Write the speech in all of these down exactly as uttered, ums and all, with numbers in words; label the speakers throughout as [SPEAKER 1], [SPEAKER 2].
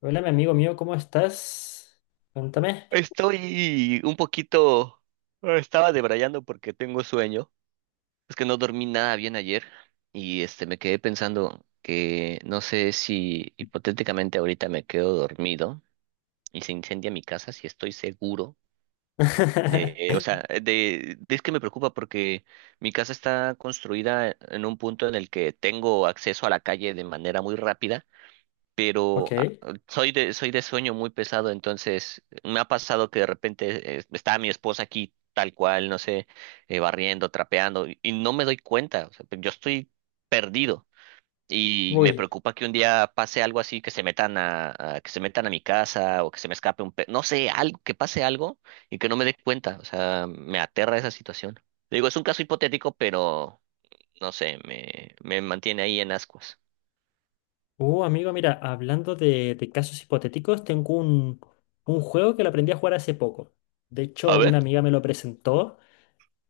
[SPEAKER 1] Hola, mi amigo mío, ¿cómo estás? Cuéntame.
[SPEAKER 2] Estoy un poquito... ah, estaba debrayando porque tengo sueño. Es que no dormí nada bien ayer y este me quedé pensando que no sé si hipotéticamente ahorita me quedo dormido y se incendia mi casa, si estoy seguro de, o sea, de, de- es que me preocupa porque mi casa está construida en un punto en el que tengo acceso a la calle de manera muy rápida pero ah,
[SPEAKER 1] Ok.
[SPEAKER 2] soy de, soy de sueño muy pesado. Entonces me ha pasado que de repente eh, está mi esposa aquí tal cual, no sé, eh, barriendo, trapeando, y, y no me doy cuenta, o sea, yo estoy perdido. Y me
[SPEAKER 1] Uy.
[SPEAKER 2] preocupa que un día pase algo así, que se metan a, a- que se metan a mi casa o que se me escape un pe, no sé, algo, que pase algo y que no me dé cuenta. O sea, me aterra esa situación. Digo, es un caso hipotético, pero no sé, me, me mantiene ahí en ascuas.
[SPEAKER 1] Uh, amigo, mira, hablando de, de casos hipotéticos, tengo un, un juego que lo aprendí a jugar hace poco. De hecho,
[SPEAKER 2] A ver.
[SPEAKER 1] una amiga me lo presentó,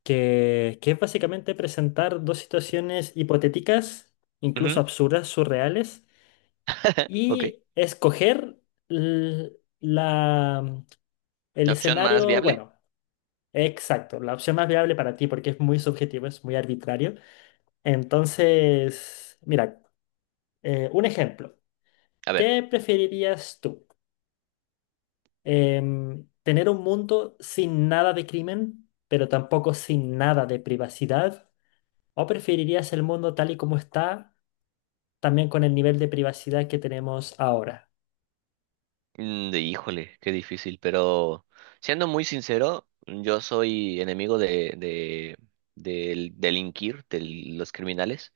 [SPEAKER 1] que, que es básicamente presentar dos situaciones hipotéticas, incluso
[SPEAKER 2] Ujú.
[SPEAKER 1] absurdas, surreales,
[SPEAKER 2] Ok.
[SPEAKER 1] y escoger l- la, el
[SPEAKER 2] La opción más
[SPEAKER 1] escenario,
[SPEAKER 2] viable.
[SPEAKER 1] bueno, exacto, la opción más viable para ti, porque es muy subjetivo, es muy arbitrario. Entonces, mira, eh, un ejemplo.
[SPEAKER 2] A ver,
[SPEAKER 1] ¿Qué preferirías tú? Em, ¿tener un mundo sin nada de crimen, pero tampoco sin nada de privacidad? ¿O preferirías el mundo tal y como está, también con el nivel de privacidad que tenemos ahora?
[SPEAKER 2] mm, de híjole, qué difícil, pero siendo muy sincero, yo soy enemigo de, de, del delinquir, de los criminales.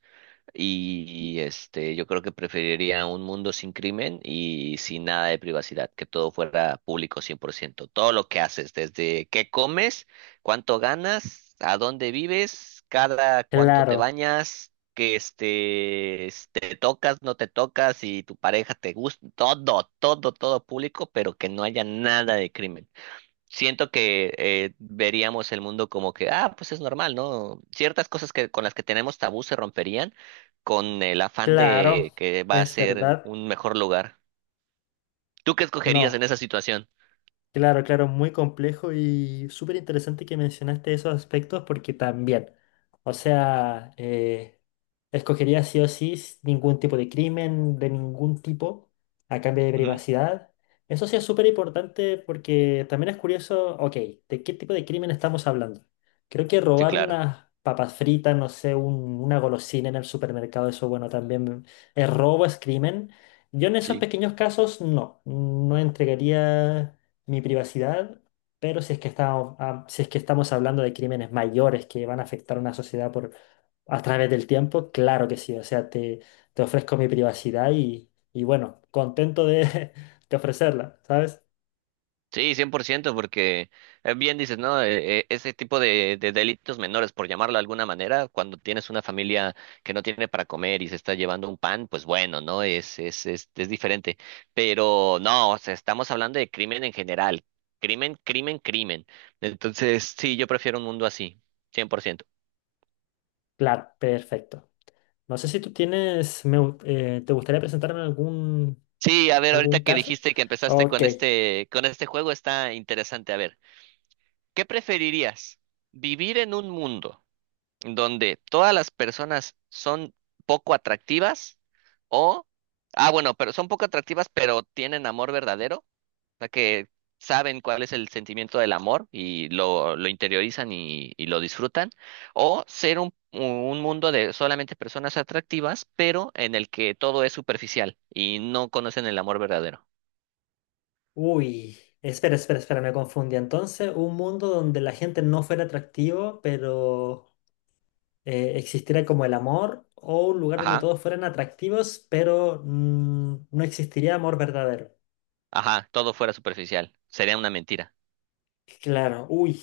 [SPEAKER 2] Y este, yo creo que preferiría un mundo sin crimen y sin nada de privacidad, que todo fuera público cien por ciento. Todo lo que haces, desde qué comes, cuánto ganas, a dónde vives, cada cuánto te
[SPEAKER 1] Claro,
[SPEAKER 2] bañas, que este, s- te tocas, no te tocas, y tu pareja te gusta, todo, todo, todo público, pero que no haya nada de crimen. Siento que eh, veríamos el mundo como que, ah, pues es normal, ¿no? Ciertas cosas que con las que tenemos tabú se romperían con el afán
[SPEAKER 1] claro,
[SPEAKER 2] de que va a
[SPEAKER 1] es
[SPEAKER 2] ser
[SPEAKER 1] verdad.
[SPEAKER 2] un mejor lugar. ¿Tú qué escogerías
[SPEAKER 1] No.
[SPEAKER 2] en esa situación?
[SPEAKER 1] Claro, claro, muy complejo y súper interesante que mencionaste esos aspectos porque también, o sea, eh, escogería sí o sí s- ningún tipo de crimen, de ningún tipo, a cambio de
[SPEAKER 2] Ujú.
[SPEAKER 1] privacidad. Eso sí es súper importante porque también es curioso, ok, ¿de qué tipo de crimen estamos hablando? Creo que
[SPEAKER 2] Sí,
[SPEAKER 1] robar
[SPEAKER 2] claro.
[SPEAKER 1] unas papas fritas, no sé, un- una golosina en el supermercado, eso bueno, también es robo, es crimen. Yo en esos
[SPEAKER 2] Sí.
[SPEAKER 1] pequeños casos no, no entregaría mi privacidad, pero si es que estamos, ah, si es que estamos hablando de crímenes mayores que van a afectar a una sociedad por, a través del tiempo, claro que sí, o sea, te, te ofrezco mi privacidad y, y bueno, contento de, de ofrecerla, ¿sabes?
[SPEAKER 2] Sí, cien por ciento, porque eh, bien dices, ¿no? Eh, eh, Ese tipo de, de delitos menores, por llamarlo de alguna manera, cuando tienes una familia que no tiene para comer y se está llevando un pan, pues bueno, ¿no? Es, es, es, es diferente. Pero no, o sea, estamos hablando de crimen en general. Crimen, crimen, crimen. Entonces, sí, yo prefiero un mundo así, cien por ciento.
[SPEAKER 1] Claro, perfecto. No sé si tú tienes, me gu- eh, ¿te gustaría presentarme algún,
[SPEAKER 2] Sí, a ver, ahorita
[SPEAKER 1] algún
[SPEAKER 2] que
[SPEAKER 1] caso?
[SPEAKER 2] dijiste que empezaste
[SPEAKER 1] Ok,
[SPEAKER 2] con este, con este juego, está interesante. A ver, ¿qué preferirías? ¿Vivir en un mundo donde todas las personas son poco atractivas o, ah, bueno, pero son poco atractivas, pero tienen amor verdadero? O sea, que saben cuál es el sentimiento del amor y lo, lo interiorizan y, y lo disfrutan, o ser un, un mundo de solamente personas atractivas, pero en el que todo es superficial y no conocen el amor verdadero.
[SPEAKER 1] uy. Espera, espera, espera, me confundí. Entonces, ¿un mundo donde la gente no fuera atractivo, pero eh, existiera como el amor, o un lugar donde
[SPEAKER 2] Ajá,
[SPEAKER 1] todos fueran atractivos, pero mm, no existiría amor verdadero?
[SPEAKER 2] ajá, todo fuera superficial. Sería una mentira.
[SPEAKER 1] Claro, uy,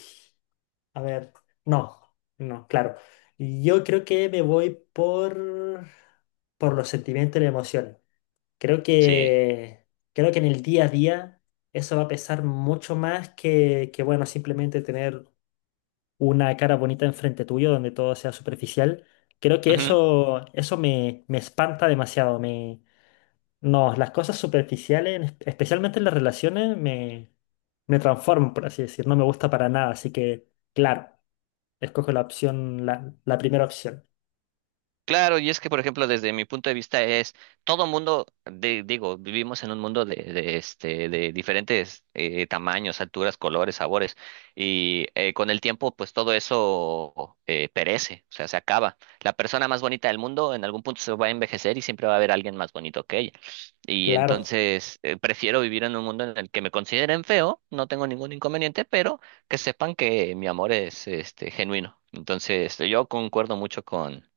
[SPEAKER 1] a ver, no, no, claro. Yo creo que me voy por, por los sentimientos y la emoción. Creo
[SPEAKER 2] Sí.
[SPEAKER 1] que, creo que en el día a día eso va a pesar mucho más que, que, bueno, simplemente tener una cara bonita enfrente tuyo donde todo sea superficial. Creo que eso, eso me, me espanta demasiado. No, las cosas superficiales, en es- especialmente en las relaciones, me, me transforman, por así decir. No me gusta para nada, así que, claro, escojo la opción, la, la primera opción.
[SPEAKER 2] Claro, y es que, por ejemplo, desde mi punto de vista es, todo mundo, de- digo, vivimos en un mundo de, de, este, de diferentes eh, tamaños, alturas, colores, sabores, y eh, con el tiempo, pues todo eso eh, perece, o sea, se acaba. La persona más bonita del mundo en algún punto se va a envejecer y siempre va a haber alguien más bonito que ella. Y
[SPEAKER 1] Claro.
[SPEAKER 2] entonces, eh, prefiero vivir en un mundo en el que me consideren feo, no tengo ningún inconveniente, pero que sepan que mi amor es este, genuino. Entonces, yo concuerdo mucho con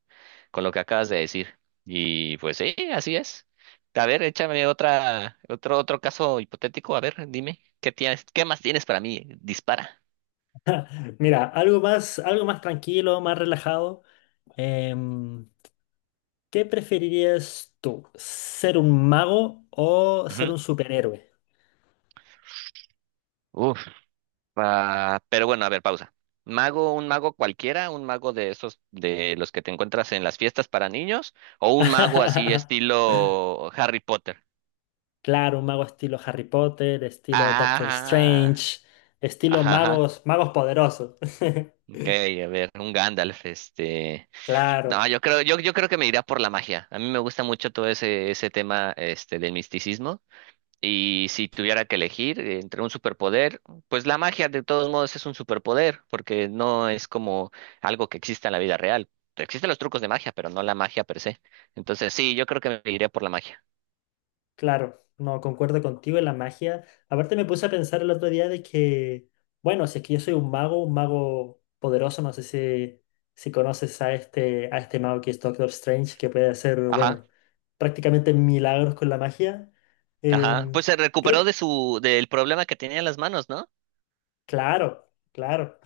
[SPEAKER 2] con lo que acabas de decir. Y pues sí, así es. A ver, échame otra, otro, otro caso hipotético. A ver, dime, ¿qué tienes, qué más tienes para mí? Dispara.
[SPEAKER 1] Mira, algo más, algo más tranquilo, más relajado. Em, ¿qué preferirías tú? ¿Ser un mago o ser
[SPEAKER 2] Ujú.
[SPEAKER 1] un superhéroe?
[SPEAKER 2] Uf, ah, pero bueno, a ver, pausa. Mago, un mago cualquiera, un mago de esos, de los que te encuentras en las fiestas para niños, o un mago así estilo Harry Potter.
[SPEAKER 1] Claro, un mago estilo Harry Potter, estilo Doctor
[SPEAKER 2] Ah,
[SPEAKER 1] Strange, estilo
[SPEAKER 2] ajá, ajá.
[SPEAKER 1] magos, magos poderosos.
[SPEAKER 2] Ok, a ver, un Gandalf, este. No,
[SPEAKER 1] Claro.
[SPEAKER 2] yo creo, yo, yo creo que me iría por la magia. A mí me gusta mucho todo ese, ese tema este, del misticismo. Y si tuviera que elegir eh, entre un superpoder, pues la magia de todos modos es un superpoder, porque no es como algo que exista en la vida real. Existen los trucos de magia, pero no la magia per se. Entonces sí, yo creo que me iría por la magia.
[SPEAKER 1] Claro, no, concuerdo contigo en la magia. Aparte me puse a pensar el otro día de que, bueno, si es que yo soy un mago, un mago poderoso, no sé si, si conoces a este, a este mago que es Doctor Strange, que puede hacer,
[SPEAKER 2] Ajá,
[SPEAKER 1] bueno, prácticamente milagros con la magia.
[SPEAKER 2] ajá.
[SPEAKER 1] Em,
[SPEAKER 2] Pues se
[SPEAKER 1] creo,
[SPEAKER 2] recuperó de su, del problema que tenía en las manos, ¿no?
[SPEAKER 1] claro, claro.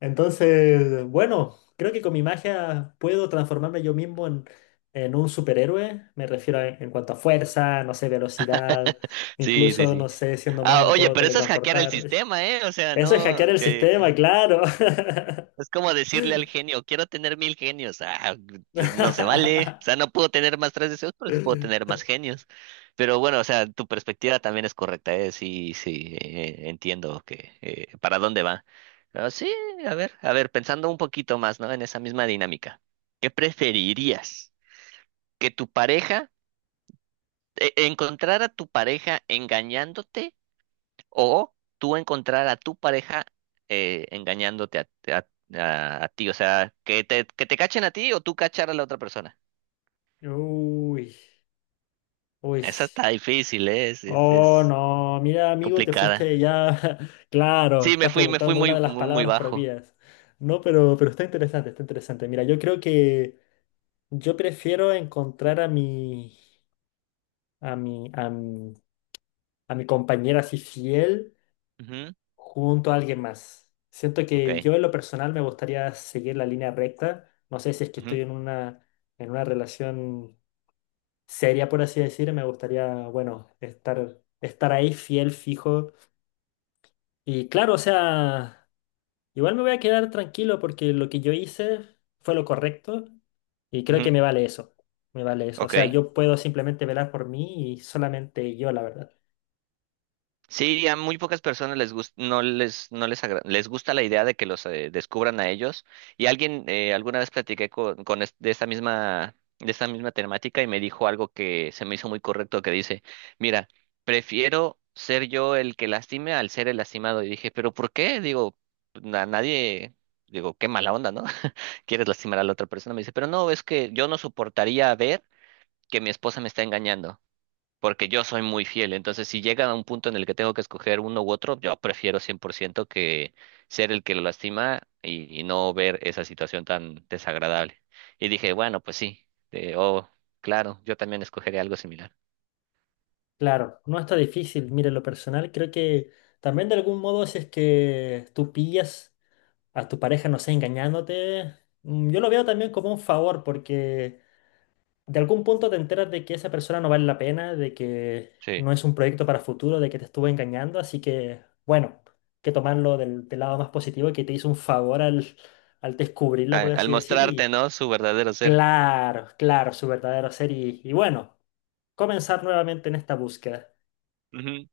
[SPEAKER 1] Entonces, bueno, creo que con mi magia puedo transformarme yo mismo en, en un superhéroe. Me refiero a- en cuanto a fuerza, no sé, velocidad,
[SPEAKER 2] Sí, sí,
[SPEAKER 1] incluso,
[SPEAKER 2] sí.
[SPEAKER 1] no sé, siendo mago
[SPEAKER 2] Ah,
[SPEAKER 1] me
[SPEAKER 2] oye,
[SPEAKER 1] puedo
[SPEAKER 2] pero eso es hackear el
[SPEAKER 1] teletransportar.
[SPEAKER 2] sistema, ¿eh? O sea,
[SPEAKER 1] Eso es
[SPEAKER 2] no,
[SPEAKER 1] hackear el
[SPEAKER 2] que
[SPEAKER 1] sistema, claro.
[SPEAKER 2] es como decirle al genio, quiero tener mil genios. Ah, pues no se vale. O sea, no puedo tener más tres deseos, pero sí puedo tener más genios. Pero bueno, o sea, tu perspectiva también es correcta, ¿eh? Sí, sí, eh, entiendo que eh, para dónde va. Pero sí, a ver, a ver, pensando un poquito más, ¿no? En esa misma dinámica. ¿Qué preferirías? ¿Que tu pareja, eh, encontrar a tu pareja engañándote o tú encontrar a tu pareja eh, engañándote a, a- a- a ti? O sea, que te, que te cachen a ti o tú cachar a la otra persona.
[SPEAKER 1] Uy, uy.
[SPEAKER 2] Esa está difícil, ¿eh? Es, es,
[SPEAKER 1] Oh,
[SPEAKER 2] es
[SPEAKER 1] no, mira, amigo, te
[SPEAKER 2] complicada.
[SPEAKER 1] fuiste ya. Claro,
[SPEAKER 2] Sí, me
[SPEAKER 1] estás
[SPEAKER 2] fui, me fui
[SPEAKER 1] preguntando una
[SPEAKER 2] muy,
[SPEAKER 1] de las
[SPEAKER 2] muy, muy
[SPEAKER 1] palabras
[SPEAKER 2] bajo.
[SPEAKER 1] prohibidas. No, pero, pero está interesante, está interesante. Mira, yo creo que... Yo prefiero encontrar a mi, a mi, a mi, a mi compañera así fiel
[SPEAKER 2] Ujú.
[SPEAKER 1] junto a alguien más. Siento
[SPEAKER 2] Ok.
[SPEAKER 1] que yo en lo personal me gustaría seguir la línea recta. No sé si es que estoy
[SPEAKER 2] Ujú,
[SPEAKER 1] en una, en una relación seria, por así decir. Me gustaría, bueno, estar, estar ahí fiel, fijo. Y claro, o sea... Igual me voy a quedar tranquilo porque lo que yo hice fue lo correcto y creo
[SPEAKER 2] ujú.
[SPEAKER 1] que me vale eso. Me vale eso. O sea,
[SPEAKER 2] Ok.
[SPEAKER 1] yo puedo simplemente velar por mí y solamente yo, la verdad.
[SPEAKER 2] Sí, a muy pocas personas les gusta, no les, no les, agra- les gusta la idea de que los eh, descubran a ellos. Y alguien, eh, alguna vez platiqué con, con es- de esta misma, de esta misma temática y me dijo algo que se me hizo muy correcto, que dice, mira, prefiero ser yo el que lastime al ser el lastimado. Y dije, ¿pero por qué? Digo, a nadie, digo, qué mala onda, ¿no? Quieres lastimar a la otra persona. Me dice, pero no, es que yo no soportaría ver que mi esposa me está engañando porque yo soy muy fiel. Entonces, si llega a un punto en el que tengo que escoger uno u otro, yo prefiero cien por ciento que ser el que lo lastima y, y no ver esa situación tan desagradable. Y dije, bueno, pues sí, eh, oh, claro, yo también escogeré algo similar.
[SPEAKER 1] Claro, no está difícil. Mire, lo personal, creo que también de algún modo si es que tú pillas a tu pareja, no sé, engañándote, mm, yo lo veo también como un favor porque de algún punto te enteras de que esa persona no vale la pena, de que
[SPEAKER 2] Sí.
[SPEAKER 1] no es un proyecto para futuro, de que te estuvo engañando, así que, bueno, que tomarlo del, del lado más positivo, que te hizo un favor al, al descubrirla, por
[SPEAKER 2] A- al
[SPEAKER 1] así decir,
[SPEAKER 2] mostrarte,
[SPEAKER 1] y
[SPEAKER 2] ¿no? Su verdadero ser.
[SPEAKER 1] claro, claro, su verdadero ser, y, y bueno, comenzar nuevamente en esta búsqueda.
[SPEAKER 2] Ujú.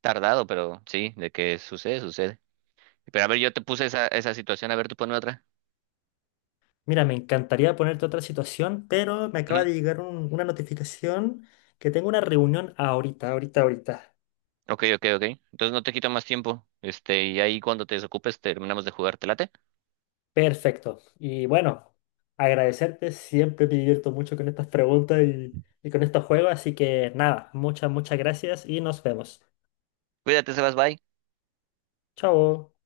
[SPEAKER 2] Tardado, pero sí, de que sucede, sucede. Pero a ver, yo te puse esa, esa situación, a ver, tú ponme otra.
[SPEAKER 1] Mira, me encantaría ponerte otra situación, pero me acaba
[SPEAKER 2] Ujú.
[SPEAKER 1] de llegar un- una notificación que tengo una reunión ahorita, ahorita, ahorita.
[SPEAKER 2] Ok, ok, ok. Entonces no te quito más tiempo. Este, y ahí cuando te desocupes terminamos de jugar, ¿te late?
[SPEAKER 1] Perfecto. Y bueno, agradecerte. Siempre me divierto mucho con estas preguntas y, y con estos juegos. Así que nada, muchas, muchas gracias y nos vemos.
[SPEAKER 2] Cuídate, Sebas, bye.
[SPEAKER 1] Chao.